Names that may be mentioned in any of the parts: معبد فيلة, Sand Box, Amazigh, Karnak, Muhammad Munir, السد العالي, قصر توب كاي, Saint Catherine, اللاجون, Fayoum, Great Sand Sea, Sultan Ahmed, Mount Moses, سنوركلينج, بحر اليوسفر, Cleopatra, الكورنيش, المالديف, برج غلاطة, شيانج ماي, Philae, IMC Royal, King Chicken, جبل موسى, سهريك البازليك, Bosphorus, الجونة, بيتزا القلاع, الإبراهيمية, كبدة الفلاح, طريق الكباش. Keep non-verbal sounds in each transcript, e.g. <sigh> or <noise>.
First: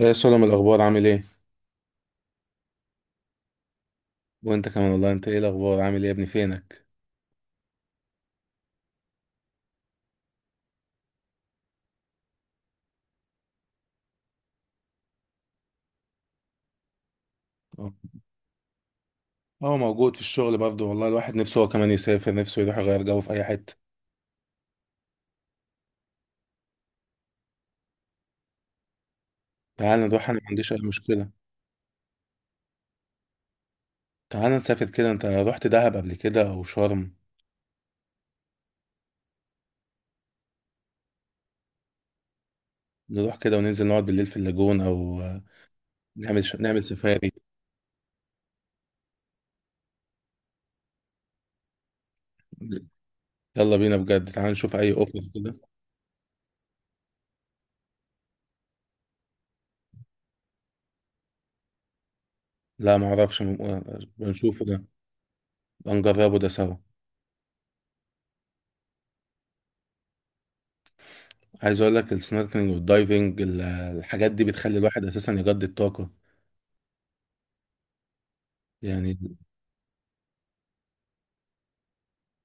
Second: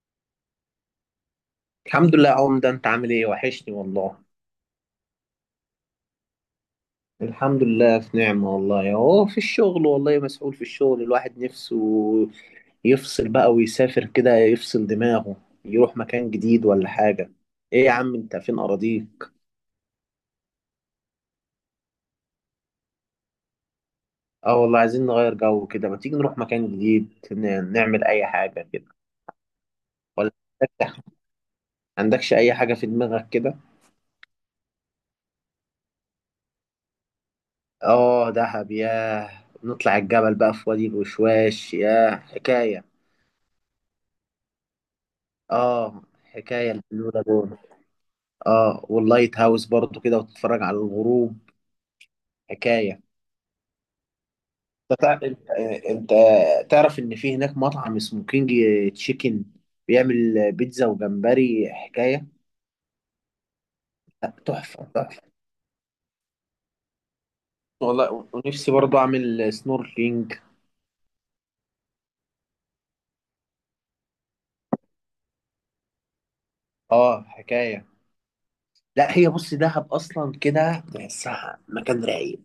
ايه، سلم. الاخبار عامل ايه؟ الحمد لله يا عمدة، انت عامل ايه؟ وحشني والله. وانت كمان والله. انت ايه الاخبار؟ عامل ايه يا ابني؟ فينك؟ الحمد لله في نعمة، والله اهو في الشغل. والله مسؤول في الشغل، الواحد نفسه يفصل بقى ويسافر كده، يفصل دماغه، يروح مكان جديد ولا حاجة. ايه يا اه. عم انت فين اراضيك؟ موجود في الشغل برضه والله، الواحد نفسه هو كمان يسافر، نفسه يروح يغير جو في اي حته. اه والله عايزين نغير جو كده. ما تيجي نروح مكان جديد، نعمل اي حاجة كده. تعال نروح، ولا انا ما عنديش اي عندك- مشكله. عندكش اي حاجة في دماغك كده؟ تعال نسافر كده. انت رحت دهب قبل كده او شرم؟ اه دهب، ياه. نطلع الجبل بقى في وادي الوشواش، ياه حكاية. نروح كده وننزل نقعد بالليل في اللاجون، او اه حكاية نعمل البلو سفاري. لاجون. اه واللايت هاوس برضو كده، وتتفرج على الغروب، حكاية. يلا بينا بجد، تعال نشوف اي انت تع- اوفر كده. آه، انت تعرف ان في هناك مطعم اسمه كينج تشيكن، بيعمل بيتزا وجمبري، حكاية. لا ما اعرفش، م... آه، لا، بنشوفه ده. تحفة تحفة. بنجربه ده سوا. والله ونفسي برضو اعمل سنوركلينج. عايز اقول لك، السنوركلينج والدايفنج الحاجات دي بتخلي الواحد اساسا يجدد طاقه اه حكاية. لا يعني. هي بص، دهب اصلا كده تحسها مكان رايق.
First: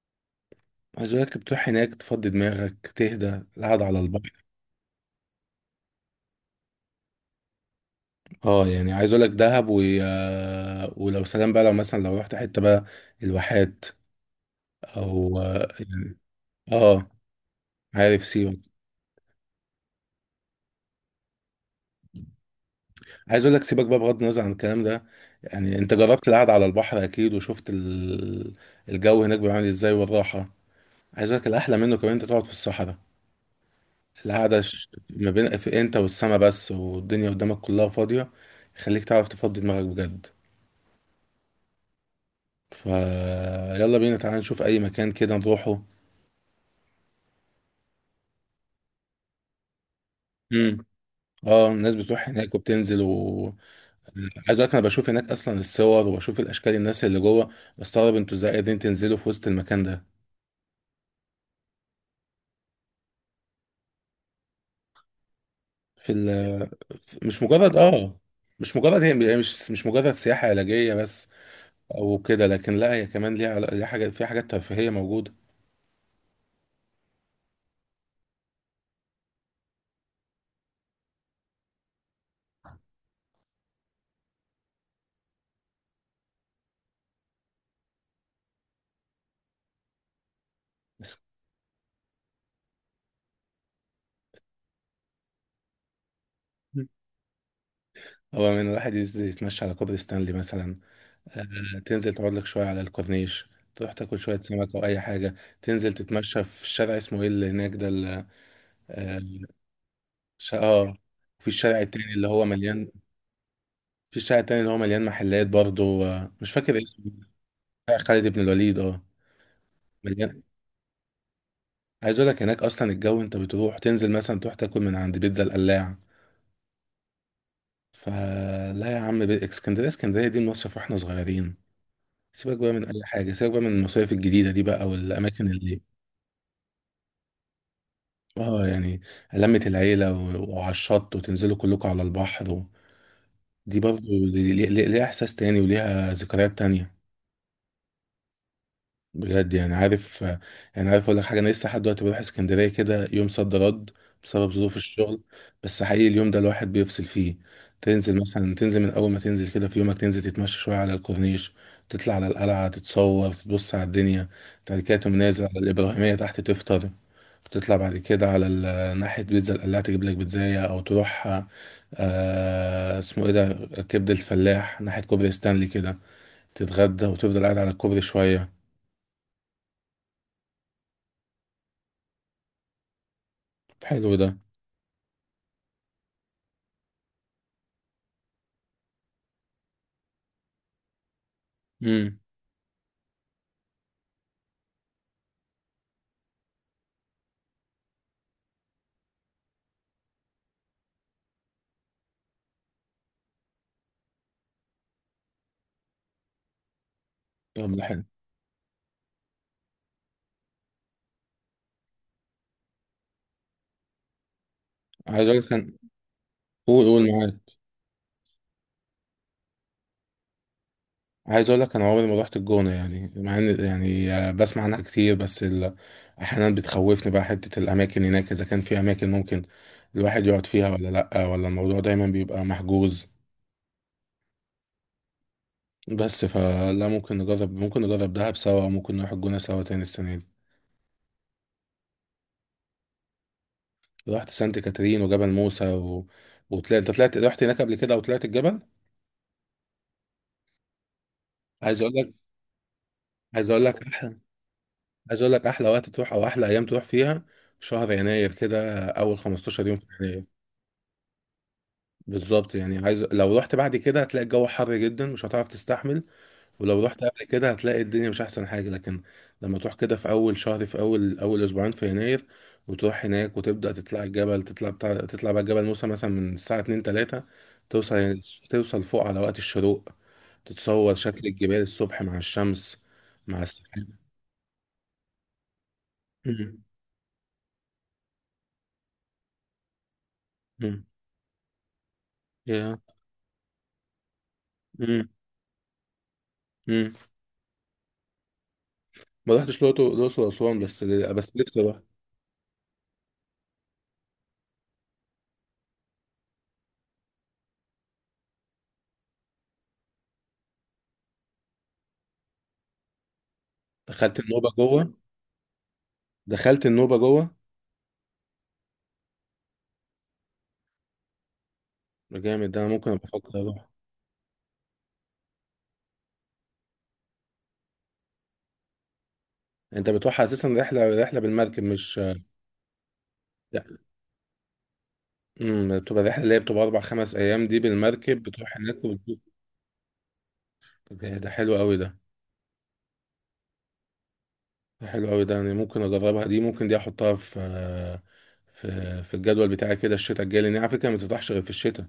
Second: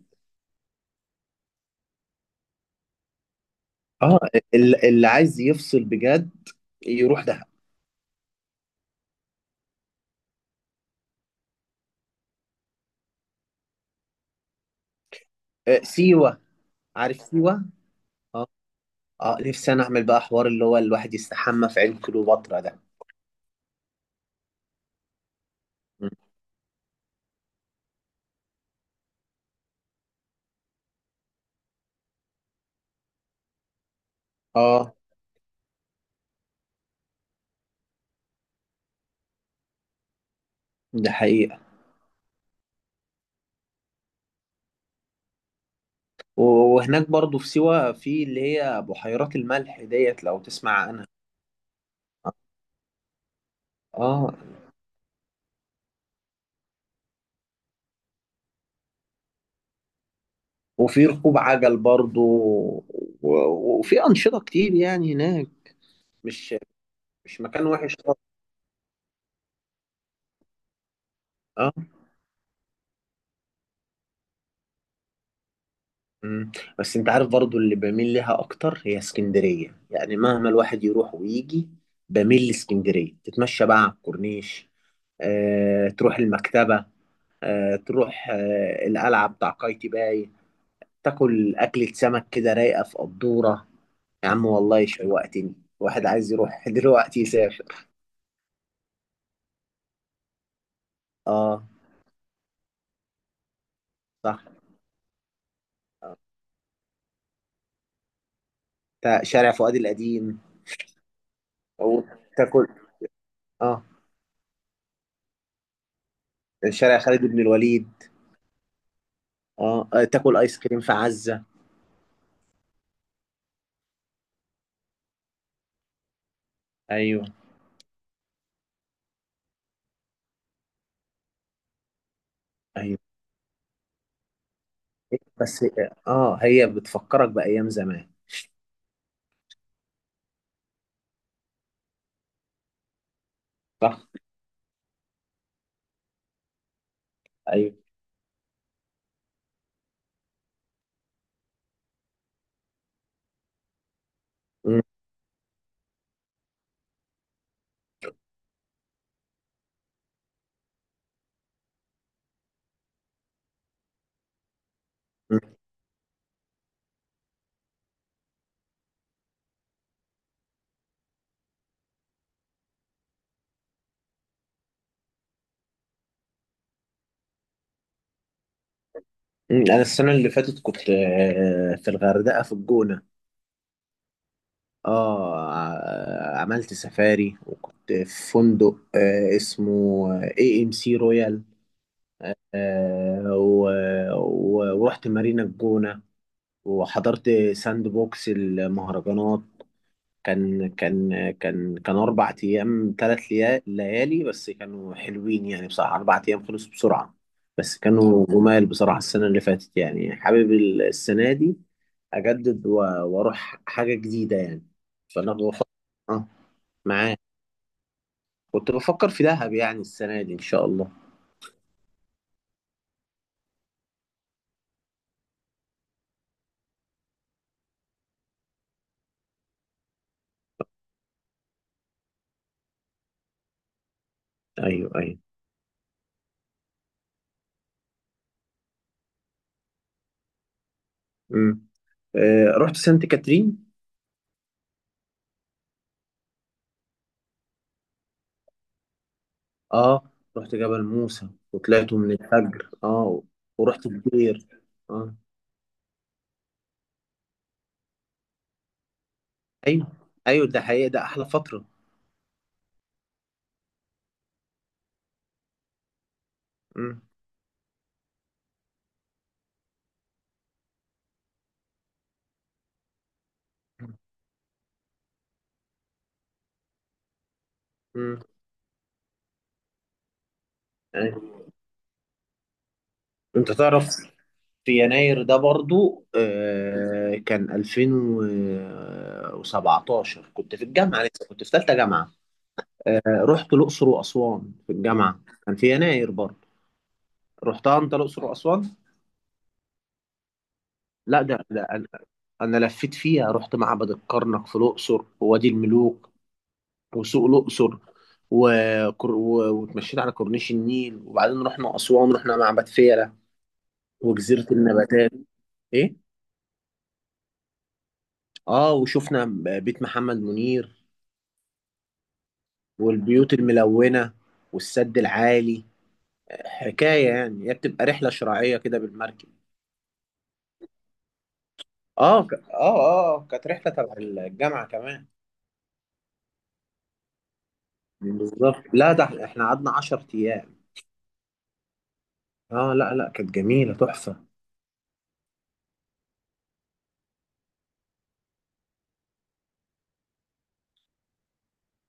عايز اقول لك بتروح هناك تفضي دماغك، تهدى القعدة على اه البحر. اللي عايز يفصل بجد يروح دهب. اه يعني، عايز اقول لك دهب و... آه، ولو سلام بقى، لو مثلا لو رحت حتة بقى، الواحات او اه آه، يعني- سيوة. آه، عارف سيوة. عارف اه. سيوة. اه نفسي انا اعمل بقى حوار اللي هو الواحد يستحمى في عين كليوباترا ده. عايز اقول لك سيبك بقى بغض النظر عن الكلام ده. يعني انت جربت القعدة على البحر اكيد، وشفت الجو هناك بيعمل ازاي والراحة. عايز اقول لك، الاحلى منه كمان انت تقعد في الصحراء. القعدة اه. ما بين في انت والسما بس، والدنيا قدامك كلها فاضية. يخليك تعرف تفضي دماغك بجد. ده حقيقة. فيلا بينا، تعالى نشوف اي مكان كده نروحه. و- وهناك برضو في سيوة، في اللي هي بحيرات الملح ديت لو تسمع امم. عنها. اه، الناس بتروح هناك وبتنزل و... اه عايز اقول لك انا بشوف هناك اصلا الصور، وبشوف الاشكال، الناس اللي جوه. بستغرب انتوا ازاي قادرين تنزلوا في وسط المكان ده. وفي ركوب عجل برضو، و وفي أنشطة كتير يعني هناك. في ال مش في- مش مش مكان مجرد وحش خالص. اه مش مجرد سياحة علاجية بس. اه. او كده، لكن لا هي كمان ليها حاجة، فيها حاجات ترفيهية موجودة. مم. بس انت عارف برضو اللي بميل لها اكتر هي اسكندرية. يعني مهما الواحد يروح ويجي، بميل لاسكندرية. تتمشى بقى على الكورنيش، آه، تروح المكتبة، آه، تروح آه، القلعة بتاع قايتي باي، بس تاكل أكلة سمك كده رايقة في قدورة. يا عم والله شوقتني، واحد عايز يروح <laughs> دلوقتي يسافر. هو من الواحد يتمشى على كوبري ستانلي مثلا. اه تنزل تقعد لك شوية على الكورنيش، تروح تاكل شوية صح. سمك أو أي حاجة. تنزل تتمشى في الشارع، اسمه إيه اللي هناك ده، آه شارع فؤاد القديم. ش- آه في الشارع التاني أو اللي هو تاكل. مليان اه في الشارع التاني اللي هو مليان محلات برضه، مش فاكر شارع اسمه. خالد بن الوليد. شارع خالد بن الوليد، اه. اه آه، تاكل مليان. آيس كريم في عزة. عايز أقول لك هناك أصلا الجو. أنت بتروح تنزل مثلا تروح تاكل من عند بيتزا القلاع. أيوه فلا يا عم، اسكندرية دي المصيف واحنا صغيرين. سيبك بقى من أيوه. أي حاجة، سيبك بقى من المصايف الجديدة دي بقى والأماكن بس اللي... اه هي بتفكرك بأيام زمان. اه يعني، لمة العيلة وعلى الشط، وتنزلوا كلكم على البحر. و... دي صح برضو، ليها احساس تاني وليها ذكريات تانية. أيوه. بجد يعني. عارف، اقول لك حاجة: انا لسه لحد دلوقتي بروح اسكندرية كده يوم صد رد بسبب ظروف م- الشغل. بس حقيقي اليوم ده الواحد بيفصل فيه. تنزل من اول ما تنزل كده في يومك، تنزل تتمشى شوية على الكورنيش. تطلع على القلعة، تتصور، تبص على الدنيا. بعد كده تقوم نازل على م- الإبراهيمية تحت تفطر. بتطلع بعد كده على ناحية بيتزا القلاع، تجيب لك بيتزاية أو تروح... اسمه إيه ده؟ كبدة الفلاح، ناحية كوبري ستانلي كده. تتغدى، وتفضل قاعد على الكوبري شوية. م. أنا السنة اللي فاتت كنت آه، في الغردقة في الجونة. حلو ده. اه عملت سفاري، وكنت في فندق آه اسمه اي ام سي رويال. امم. آه و ورحت مارينا الجونة، وحضرت ساند بوكس المهرجانات. كان اربع ايام ثلاث ليالي، بس كانوا حلوين يعني بصراحة. اربع ايام خلصوا بسرعة، طب بس ده حلو. كانوا جمال بصراحة. السنة اللي فاتت، يعني حابب السنة دي اجدد، واروح حاجة جديدة يعني. عايز فانا أقول لك بفكر. أنا... اه. قول، قول معاك. معاك. كنت بفكر في دهب يعني السنة دي إن شاء الله. عايز أقول لك أنا عمري ما رحت الجونة، يعني مع إن يعني، بسمع عنها كتير، بس أحيانا بتخوفني بقى حتة الأماكن هناك، إذا كان في أماكن ممكن الواحد يقعد فيها ولا لأ، ولا الموضوع دايما بيبقى محجوز. أيوه أيوه. بس فلا، ممكن نجرب، ممكن نجرب دهب سوا، ممكن نروح الجونة سوا تاني السنة دي. امم. آه رحت سانت كاترين. رحت سانت كاترين وجبل موسى انت طلعت رحت هناك قبل كده، وطلعت الجبل. أه رحت جبل موسى عايز اقول وطلعته من لك الفجر، أه. عايز اقول لك ورحت احلى الدير، أه. عايز اقول لك احلى وقت تروح، او احلى ايام تروح فيها، شهر يناير كده، اول 15 يوم في أيوه يناير. أيوه ده حقيقة، ده أحلى فترة. بالظبط يعني عايز، لو رحت بعد كده هتلاقي الجو حر جدا مش هتعرف تستحمل. ولو امم. رحت قبل كده هتلاقي الدنيا مش احسن حاجة. لكن لما تروح كده في اول شهر، في اول اسبوعين في يناير، وتروح هناك وتبدأ تطلع الجبل، تطلع بقى جبل موسى مثلا من الساعة 2 3، توصل امم. توصل فوق على وقت الشروق. تتصور شكل أيوه. الجبال الصبح مع الشمس، مع أنت السحاب. تعرف، في يناير ده برضو مم. آه كان 2017، كنت في مم. الجامعة لسه، كنت في ثالثة جامعة. يا. آه، رحت الأقصر وأسوان في مم. الجامعة، كان في يناير برضو. مم. رحتها أنت الأقصر وأسوان؟ ما رحتش الأقصر. الأقصر وأسوان، بس لا بس ده نفسي ده أروح. انا. أنا لفيت فيها، رحت معبد الكرنك في الاقصر، ووادي الملوك، وسوق الاقصر، واتمشيت على كورنيش النيل، وبعدين رحنا اسوان، رحنا معبد فيلة دخلت وجزيره النوبة جوه؟ النباتات. ايه. دخلت النوبة جوه. اه وشفنا بيت محمد منير ده جامد ده، أنا ممكن أبقى والبيوت أفكر أروح. الملونه والسد العالي، حكايه. يعني هي بتبقى رحله شراعيه كده بالمركب. انت بتروح اساسا رحله، بالمركب مش؟ اه، ك... اه اه كانت لا. رحله تبع الجامعه كمان. امم. بتبقى الرحله اللي هي بتبقى 4 5 ايام دي بالمركب، بتروح بالظبط، هناك لا ده وبتشوف. احنا قعدنا 10 ايام. طب إيه ده حلو قوي ده. اه لا لا، كانت جميله تحفه. ده حلو قوي ده، يعني ممكن اجربها دي، ممكن دي احطها في في الجدول بتاعي كده الشتاء الجاي، لان هي على فكره ما بتفتحش غير في الشتاء.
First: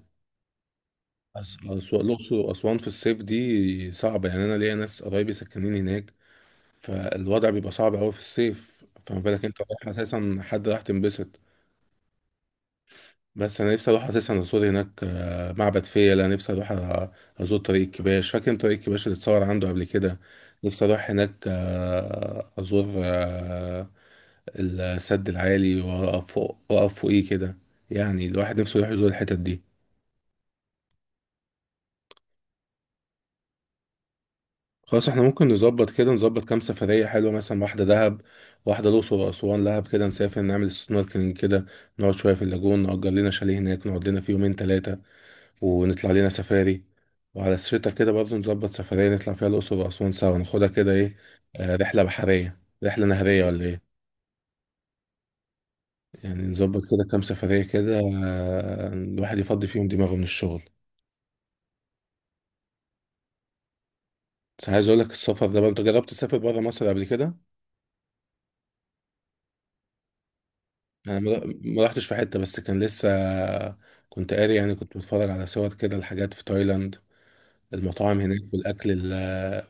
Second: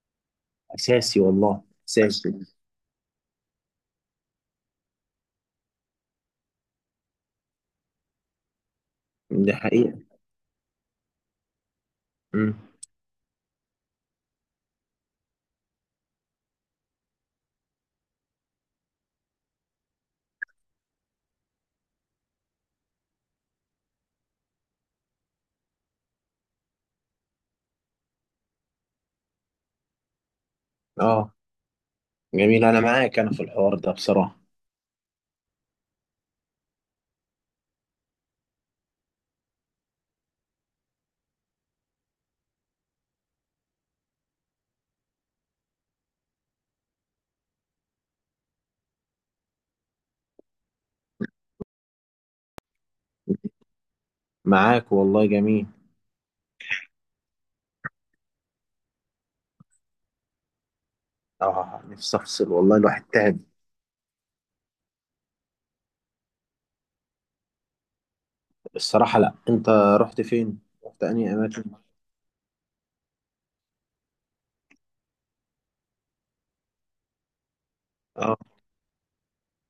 اساسي أس- والله. أس- اساسي. الاقصر واسوان في الصيف دي صعبه يعني. انا ليا ناس قرايبي ساكنين هناك، فالوضع بيبقى صعب قوي في الصيف، فما بالك دي انت رايح حقيقة. اساسا. حد راح تنبسط. امم. بس انا نفسي اروح اساسا ازور هناك، معبد فيلة. نفسي اروح ازور طريق الكباش، فاكر إن طريق الكباش اللي اتصور عنده قبل كده. نفسي اروح هناك، ازور، السد العالي، واقف فوق، واقف فوقيه كده. يعني الواحد نفسه يروح يزور الحتت دي. اه جميل، انا معاك انا في الحوار ده بصراحة. خلاص، احنا ممكن نظبط كده، نظبط كام سفرية حلوة، مثلا واحدة دهب، واحدة الأقصر وأسوان. دهب كده نسافر نعمل سنوركلينج كده، نقعد شوية في اللاجون، نأجر لنا شاليه هناك نقعد لنا فيه يومين تلاتة، ونطلع لينا سفاري. وعلى الشتا كده برضه نظبط سفرية نطلع فيها الأقصر وأسوان سوا، ناخدها كده إيه، رحلة بحرية، رحلة نهرية ولا إيه. معاك والله، جميل. يعني نظبط كده كام سفرية كده، الواحد يفضي فيهم دماغه من الشغل. اه نفسي افصل والله، الواحد تعب. بس عايز أقول لك السفر ده بقى، أنت جربت تسافر برا مصر قبل كده؟ الصراحة لا، انت رحت فين؟ رحت أنا انهي ما اماكن؟ ما رحتش في حتة، بس كان لسه. كنت قاري يعني، كنت بتفرج على صور كده، الحاجات في تايلاند، المطاعم اه. هناك والأكل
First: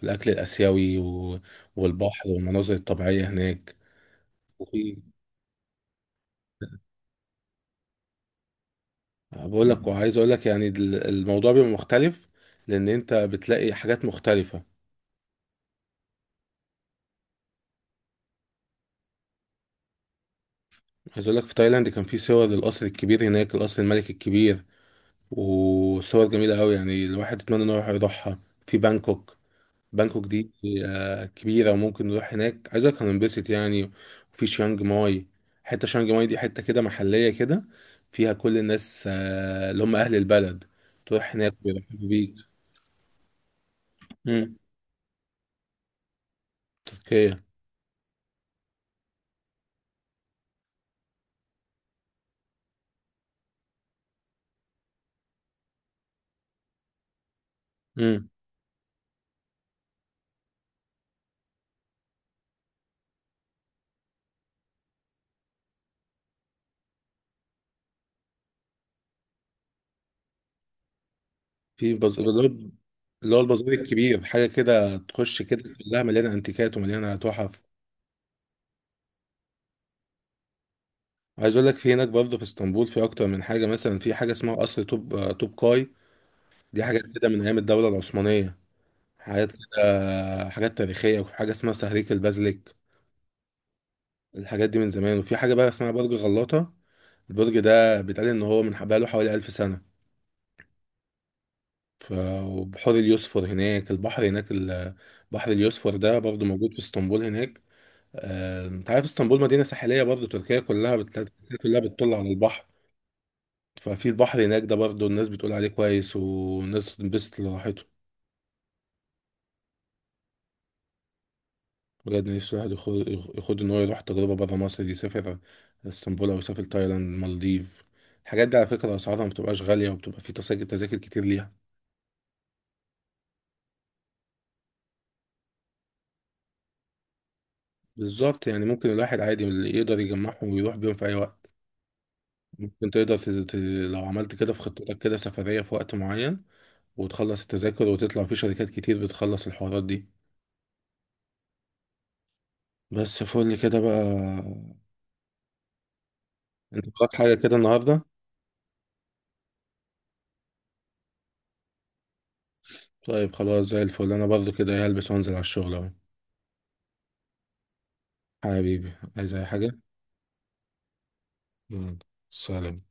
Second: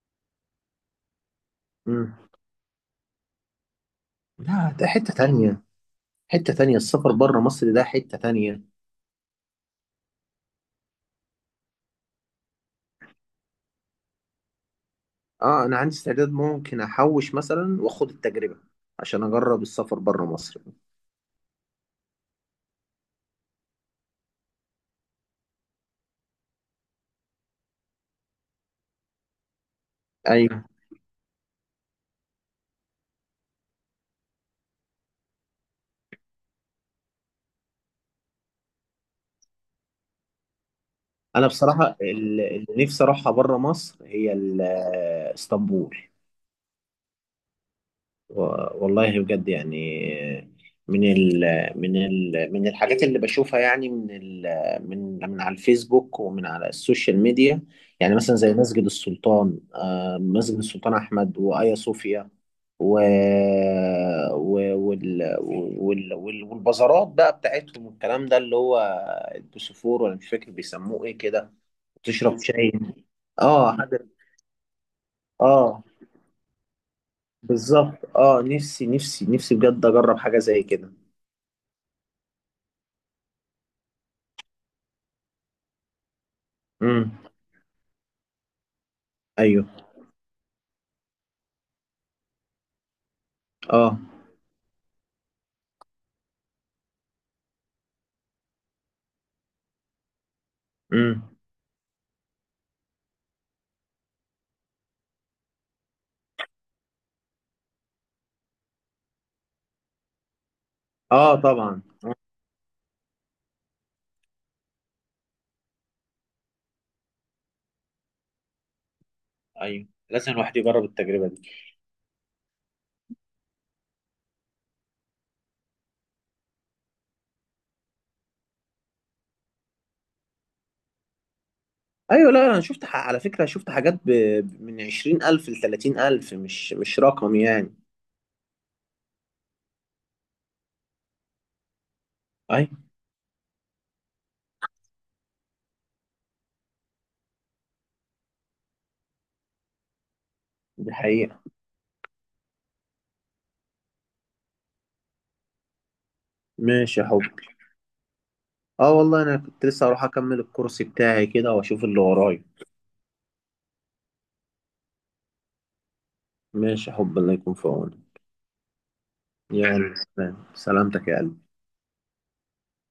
الأكل الآسيوي امم. والبحر والمناظر الطبيعية هناك. لا ده وفي. حتة تانية. حتة تانية، السفر بره مصر ده حتة تانية. بقول لك، وعايز اقول لك يعني الموضوع بيبقى مختلف، لان انت بتلاقي حاجات مختلفه. اه انا عندي استعداد، ممكن احوش مثلا واخد التجربة عشان اجرب السفر بره مصر. عايز اقول لك، في تايلاند كان في صور للقصر الكبير هناك، القصر الملك الكبير، وصور جميله قوي يعني الواحد يتمنى انه يروح يروحها، في بانكوك. بانكوك دي، ايوه. كبيره وممكن نروح هناك. عايز اقول لك هننبسط يعني. وفي شيانج ماي. حته شيانج ماي دي حته كده محليه كده، فيها كل الناس، اللي هم اهل البلد، تروح انا هناك بصراحة بيرحبوا بيك. اللي نفسي اروحها بره مصر هي مم. اسطنبول. تركيا. والله بجد يعني. من ال من الحاجات اللي بشوفها، يعني من ال من من على الفيسبوك ومن على السوشيال ميديا. يعني مثلا زي مسجد السلطان، آه، مسجد السلطان أحمد وآيا صوفيا. و و- وال والبازارات بقى بتاعتهم والكلام ده، اللي هو البوسفور، ولا مش فاكر بيسموه ايه كده. في بازار، تشرب شاي. اللي هو البازار اه حاجة. الكبير، حاجة كده تخش كده اه كلها مليانة انتيكات ومليانة تحف. بالظبط. اه نفسي نفسي نفسي بجد اجرب حاجة زي كده. عايز اقول لك، في هناك برضه في اسطنبول في اكتر من حاجة، مثلا في حاجة اسمها قصر توب، توب كاي. دي حاجات امم. كده من ايام الدولة العثمانية، حاجات ايوه كده حاجات تاريخية. وفي حاجة اسمها سهريك البازليك. اه. الحاجات دي من زمان. وفي حاجة بقى اسمها برج غلاطة، البرج ده بيتقال ان هو من بقاله حوالي 1000 سنة. امم. ف... وبحور اليوسفر هناك، البحر هناك بحر اليوسفر ده برضه موجود في اسطنبول هناك. انت عارف اسطنبول مدينة ساحلية برضه. تركيا كلها اه تركيا كلها طبعا بتطل آه. على البحر. ففي البحر هناك ده برضه الناس بتقول عليه كويس، والناس بتنبسط لراحته. ايوه، لازم الواحد يجرب التجربه دي. بجد نفسي الواحد يخد ان هو يروح تجربة برا مصر دي، يسافر اسطنبول او يسافر تايلاند، المالديف. الحاجات دي على فكرة اسعارها ما بتبقاش غالية، وبتبقى في تذاكر كتير ليها. ايوه. لا انا شفت، على فكره شفت حاجات، من 20,000 ل 30,000، مش رقم يعني. بالظبط يعني، ممكن الواحد عادي اللي يقدر يجمعهم ويروح بيهم في اي وقت. ايوه ممكن تقدر لو عملت كده في خطتك كده سفرية في وقت معين، وتخلص التذاكر، وتطلع في شركات كتير بتخلص الحوارات دي. دي حقيقه. بس فل كده بقى. انت ماشي يا وراك حاجة حبي. كده النهاردة؟ اه والله انا كنت لسه هروح اكمل الكورس بتاعي كده واشوف اللي ورايا. طيب خلاص، زي الفل، انا برضو كده هلبس وانزل على الشغل اهو. ماشي يا حبي، الله يكون في عونك. حبيبي، عايز اي حاجة؟ يلا سلام، سلامتك يا قلبي. يلا. سلام.